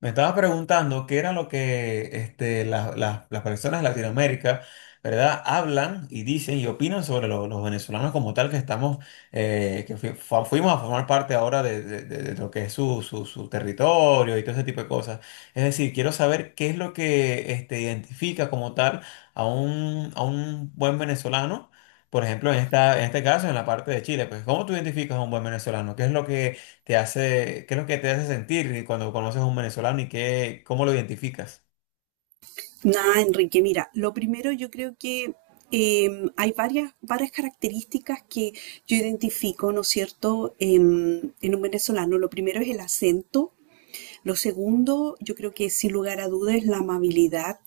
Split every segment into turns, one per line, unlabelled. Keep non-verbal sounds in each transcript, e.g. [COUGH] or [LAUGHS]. Me estaba preguntando qué era lo que las personas de Latinoamérica, ¿verdad? Hablan y dicen y opinan sobre los venezolanos como tal que estamos, que fuimos a formar parte ahora de lo que es su territorio y todo ese tipo de cosas. Es decir, quiero saber qué es lo que identifica como tal a un buen venezolano. Por ejemplo, en este caso, en la parte de Chile, pues, ¿cómo tú identificas a un buen venezolano? ¿Qué es lo que te hace, qué es lo que te hace sentir cuando conoces a un venezolano y qué, cómo lo identificas?
Nada, Enrique, mira, lo primero yo creo que eh, hay varias características que yo identifico, ¿no es cierto? En un venezolano. Lo primero es el acento, lo segundo yo creo que sin lugar a dudas es la amabilidad.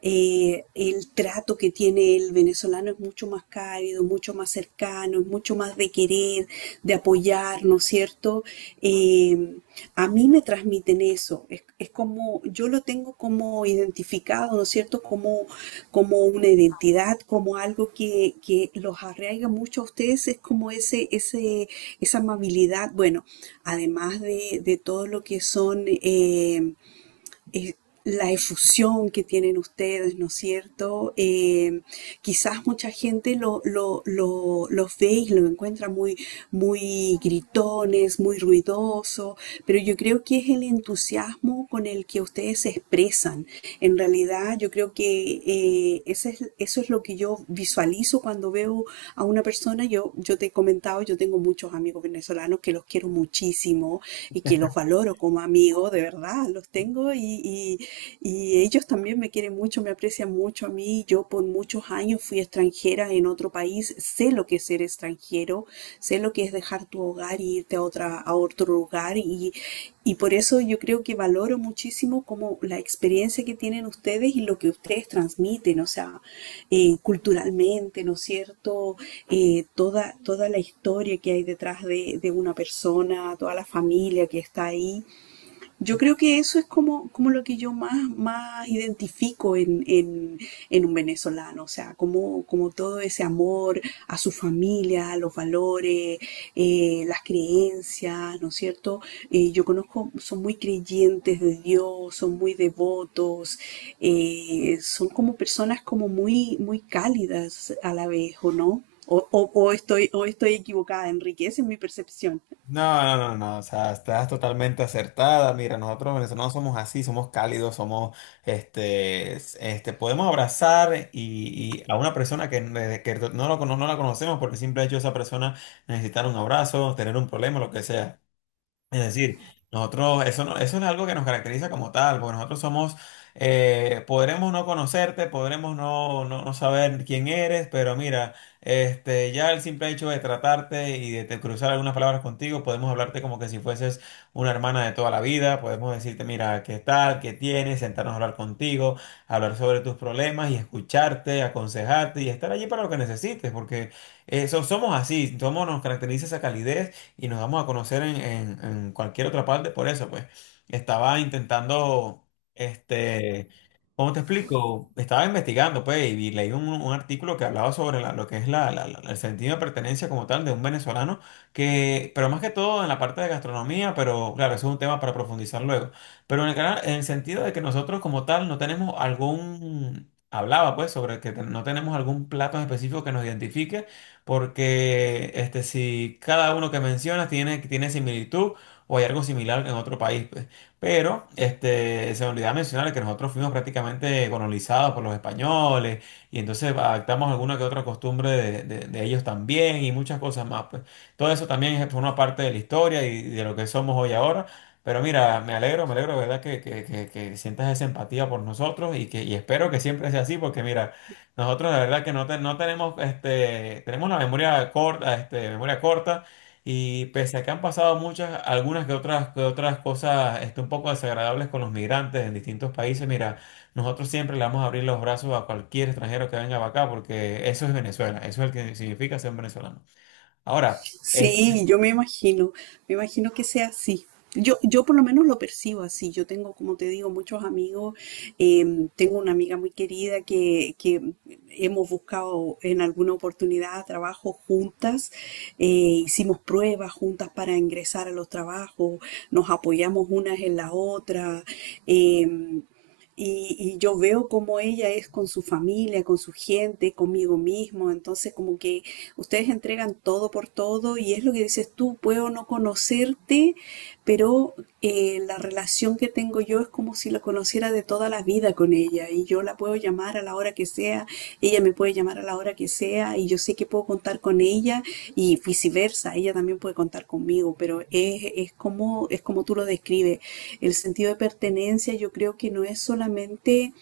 El trato que tiene el venezolano es mucho más cálido, mucho más cercano, es mucho más de querer, de apoyar, ¿no es cierto? Eh, a mí me transmiten eso, yo lo tengo como identificado, ¿no es cierto? Como una identidad, como algo que los arraiga mucho a ustedes, es como esa amabilidad, bueno, además de todo lo que son... eh, la efusión que tienen ustedes, ¿no es cierto? Quizás mucha gente los ve y lo encuentra muy gritones, muy ruidoso, pero yo creo que es el entusiasmo con el que ustedes se expresan. En realidad, yo creo que eso es lo que yo visualizo cuando veo a una persona. Yo te he comentado, yo tengo muchos amigos venezolanos que los quiero muchísimo y que los valoro como amigos, de verdad verdad, los tengo y- y ellos también me quieren mucho, me aprecian mucho a mí. Yo por muchos años fui extranjera en otro país, sé lo que es ser extranjero, sé lo que es dejar tu hogar y irte a otra, a otro lugar, y por eso yo creo que valoro muchísimo como la experiencia que tienen ustedes y lo que ustedes transmiten, o sea, culturalmente, ¿no es cierto? Toda la historia que hay detrás de una persona, toda la familia que está ahí. Yo creo que eso es como, como lo que yo más identifico en un venezolano, o sea, como, como todo ese amor a su familia, a los valores, las creencias, ¿no es cierto? Yo conozco, son muy creyentes de Dios, son muy devotos, son como personas como muy, muy cálidas a la vez, ¿o no? O estoy, o estoy equivocada, Enrique, esa es mi percepción.
No, no, no, no, o sea, estás totalmente acertada. Mira, nosotros los venezolanos somos así, somos cálidos, somos, este, podemos abrazar y a una persona que no, no la conocemos porque siempre ha hecho esa persona necesitar un abrazo, tener un problema, lo que sea. Es decir, nosotros, eso, eso no es algo que nos caracteriza como tal, porque nosotros somos, podremos no conocerte, podremos no saber quién eres, pero mira, ya el simple hecho de tratarte y cruzar algunas palabras contigo, podemos hablarte como que si fueses una hermana de toda la vida, podemos decirte, mira, qué tal, qué tienes, sentarnos a hablar contigo, hablar sobre tus problemas y escucharte, aconsejarte y estar allí para lo que necesites, porque eso somos así, somos, nos caracteriza esa calidez y nos damos a conocer en, en cualquier otra parte. Por eso, pues, estaba intentando, este, ¿cómo te explico? Estaba investigando, pues, y leí un artículo que hablaba sobre lo que es el sentido de pertenencia como tal de un venezolano, que, pero más que todo en la parte de gastronomía, pero claro, eso es un tema para profundizar luego. Pero en el, en el sentido de que nosotros como tal no tenemos algún... Hablaba pues sobre que no tenemos algún plato en específico que nos identifique, porque si cada uno que mencionas tiene, tiene similitud o hay algo similar en otro país, pues. Pero se me olvidaba mencionar que nosotros fuimos prácticamente colonizados por los españoles y entonces adaptamos alguna que otra costumbre de, de ellos también y muchas cosas más, pues. Todo eso también es una parte de la historia y de lo que somos hoy ahora. Pero mira, me alegro, ¿verdad? Que sientas esa empatía por nosotros y que y espero que siempre sea así, porque mira, nosotros la verdad que no, no tenemos, tenemos una memoria corta, memoria corta y pese a que han pasado muchas, algunas que otras cosas un poco desagradables con los migrantes en distintos países, mira, nosotros siempre le vamos a abrir los brazos a cualquier extranjero que venga para acá porque eso es Venezuela, eso es lo que significa ser venezolano. Ahora, es-
Sí, yo me imagino que sea así. Yo por lo menos lo percibo así. Yo tengo, como te digo, muchos amigos. Tengo una amiga muy querida que hemos buscado en alguna oportunidad trabajo juntas. eh, Hicimos pruebas juntas para ingresar a los trabajos. Nos apoyamos unas en la otra. eh, y, y yo veo cómo ella es con su familia, con su gente, conmigo mismo. Entonces, como que ustedes entregan todo por todo y es lo que dices tú, puedo no conocerte, pero la relación que tengo yo es como si la conociera de toda la vida vida con ella, y yo la puedo llamar a la hora que sea, ella me puede llamar a la hora que sea y yo sé que puedo contar con ella y viceversa, ella también puede contar conmigo, pero es como tú lo describes. El sentido de pertenencia yo creo que no es solamente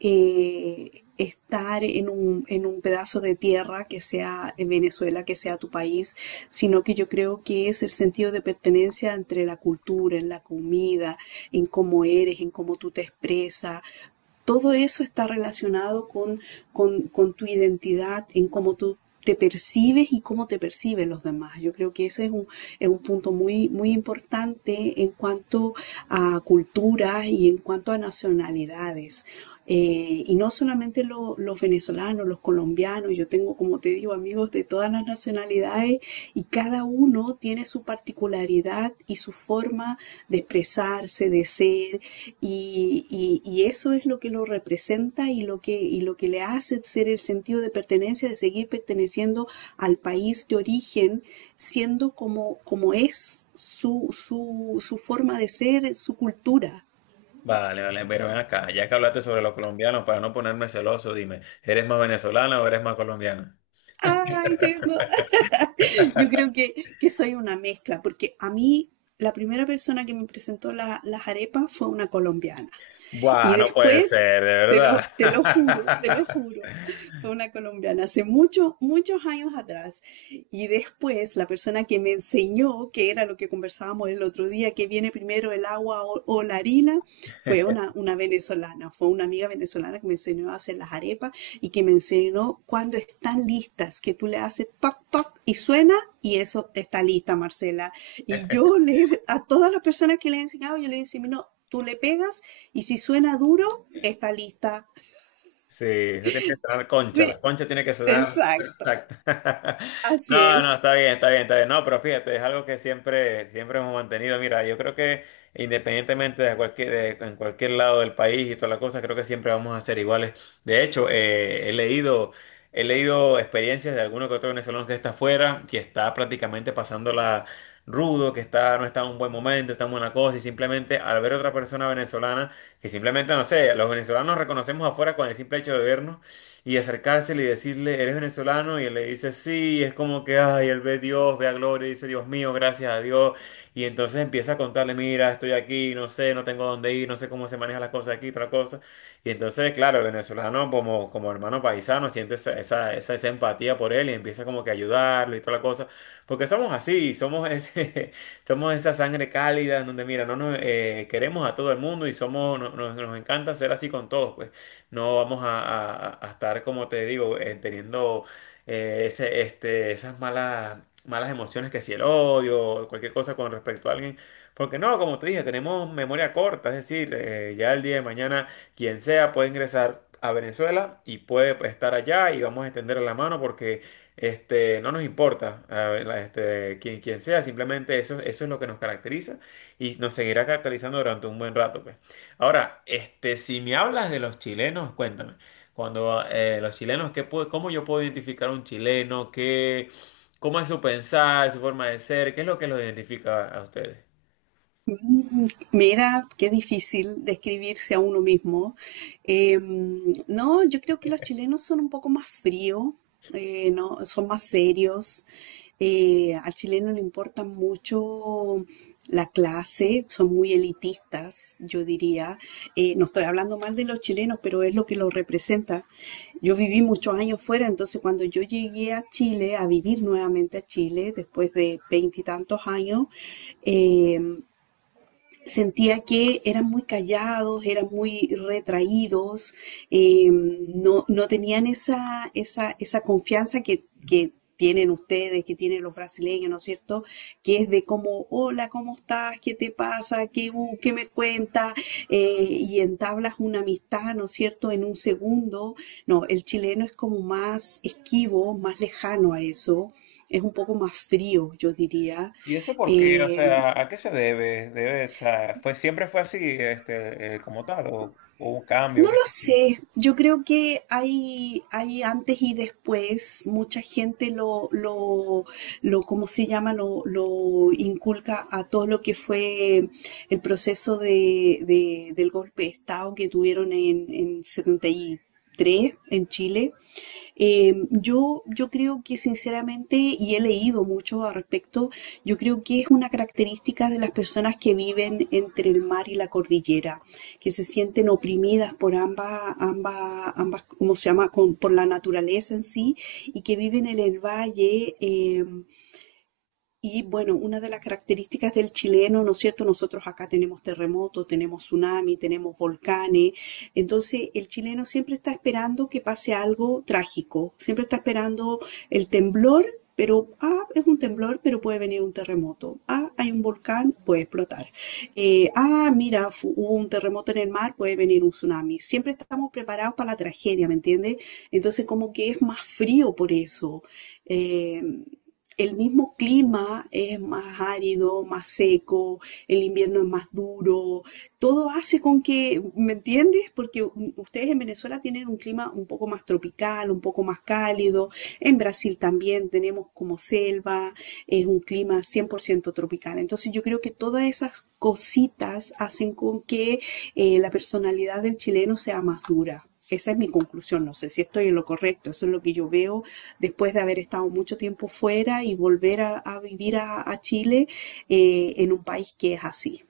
en un pedazo de tierra que sea en Venezuela, que sea tu país, sino que yo creo que es el sentido de pertenencia entre la cultura, en la comida, en cómo eres, en cómo tú te expresas, todo eso está relacionado con tu identidad, en cómo tú te percibes y cómo te perciben los demás. Yo creo que ese es un punto muy, muy importante en cuanto a culturas y en cuanto a nacionalidades. Y no solamente los venezolanos, los colombianos, yo tengo, como te digo, amigos de todas las nacionalidades y cada uno tiene su particularidad y su forma de expresarse, de ser, y eso es lo que lo representa y lo que le hace ser el sentido de pertenencia, de seguir perteneciendo al país de origen, siendo como, como es su forma de ser, su cultura.
Vale, vale, pero ven acá, ya que hablaste sobre los colombianos, para no ponerme celoso, dime, ¿eres más venezolana o eres más colombiana?
Ay, tengo, yo creo
[LAUGHS]
que soy una mezcla, porque a mí la primera persona que me presentó las arepas fue una colombiana. Y
Buah, Puede
después,
ser, de
te lo
verdad. [LAUGHS]
juro, fue una colombiana hace muchos, muchos años atrás. Y después, la persona que me enseñó, que era lo que conversábamos el otro día, que viene primero el agua o la harina, fue una venezolana, fue una amiga venezolana que me enseñó a hacer las arepas y que me enseñó cuando están listas, que tú le haces toc, toc y suena y eso está lista, Marcela. Y yo le, a todas las personas que le he enseñado, yo le decía, no, tú le pegas y si suena duro, está lista.
Sí, eso tiene que sonar concha,
Sí,
las conchas tiene que sonar
exacto.
perfecta. [LAUGHS]
Así
No, no, está
es.
bien, está bien, está bien. No, pero fíjate, es algo que siempre, siempre hemos mantenido. Mira, yo creo que independientemente de cualquier, en cualquier lado del país y toda la cosa, creo que siempre vamos a ser iguales. De hecho, he leído experiencias de alguno que otro venezolano que está afuera, que está prácticamente pasándola rudo, que está, no está en un buen momento, está en buena cosa, y simplemente al ver otra persona venezolana que simplemente, no sé, los venezolanos reconocemos afuera con el simple hecho de vernos y acercársele y decirle, eres venezolano, y él le dice, sí, y es como que, ay, él ve Dios, ve a Gloria, y dice, Dios mío, gracias a Dios, y entonces empieza a contarle, mira, estoy aquí, no sé, no tengo dónde ir, no sé cómo se manejan las cosas aquí, otra cosa, y entonces, claro, el venezolano como, como hermano paisano siente esa, esa, esa, esa empatía por él y empieza como que a ayudarlo y toda la cosa, porque somos así, somos ese... [LAUGHS] Somos esa sangre cálida en donde, mira, no nos queremos a todo el mundo y somos, nos encanta ser así con todos, pues no vamos a, a estar, como te digo, teniendo esas malas, malas emociones que si el odio o cualquier cosa con respecto a alguien. Porque no, como te dije, tenemos memoria corta, es decir, ya el día de mañana quien sea puede ingresar a Venezuela y puede estar allá y vamos a extender la mano porque... Este, no nos importa, a ver, quien, quien sea, simplemente eso, eso es lo que nos caracteriza y nos seguirá caracterizando durante un buen rato, pues. Ahora, si me hablas de los chilenos, cuéntame, cuando los chilenos, ¿qué cómo yo puedo identificar a un chileno? ¿Qué, cómo es su pensar, su forma de ser? ¿Qué es lo que los identifica a ustedes?
Mm, mira, qué difícil describirse a uno mismo. Eh, no, yo creo que los chilenos son un poco más fríos, no, son más serios. Al chileno le importa mucho la clase, son muy elitistas, yo diría. No estoy hablando mal de los chilenos, pero es lo que los representa. Yo viví muchos años fuera, entonces cuando yo llegué a Chile, a vivir nuevamente a Chile, después de veintitantos años, em, sentía que eran muy callados, eran muy retraídos, no, no tenían esa confianza que tienen ustedes, que tienen los brasileños, ¿no es cierto? Que es de como, hola, ¿cómo estás? ¿Qué te pasa? ¿Qué, qué me cuentas? Y entablas una amistad, ¿no es cierto? En un segundo. No, el chileno es como más esquivo, más lejano a eso. Es un poco más frío, yo diría.
¿Y eso por qué? O
Eh,
sea, ¿a qué se debe? Debe, o sea, fue, siempre fue así, como tal, o hubo un
No
cambio.
lo
¿Qué?
sé, yo creo que hay antes y después, mucha gente ¿cómo se llama? Lo inculca a todo lo que fue el proceso de, del golpe de Estado que tuvieron en 73 tres en Chile. Yo creo que sinceramente, y he leído mucho al respecto, yo creo que es una característica de las personas que viven entre el mar y la cordillera, que se sienten oprimidas por ambas, ¿cómo se llama? Por la naturaleza en sí, y que viven en el valle. Y bueno, una de las características del chileno, ¿no es cierto? Nosotros acá tenemos terremotos, tenemos tsunami, tenemos volcanes. Entonces, el chileno siempre está esperando que pase algo trágico. Siempre está esperando el temblor, pero, ah, es un temblor, pero puede venir un terremoto. Ah, hay un volcán, puede explotar. Mira, hubo un terremoto en el mar, puede venir un tsunami. Siempre estamos preparados para la tragedia, ¿me entiendes? Entonces, como que es más frío por eso. Eh, el mismo clima es más árido, más seco, el invierno es más duro, todo hace con que, ¿me entiendes? Porque ustedes en Venezuela tienen un clima un poco más tropical, un poco más cálido, en Brasil también tenemos como selva, es un clima 100% tropical. Entonces yo creo que todas esas cositas hacen con que la personalidad del chileno sea más dura. Esa es mi conclusión, no sé si estoy en lo correcto, eso es lo que yo veo después de haber estado mucho tiempo fuera y volver a vivir a Chile en un país que es así.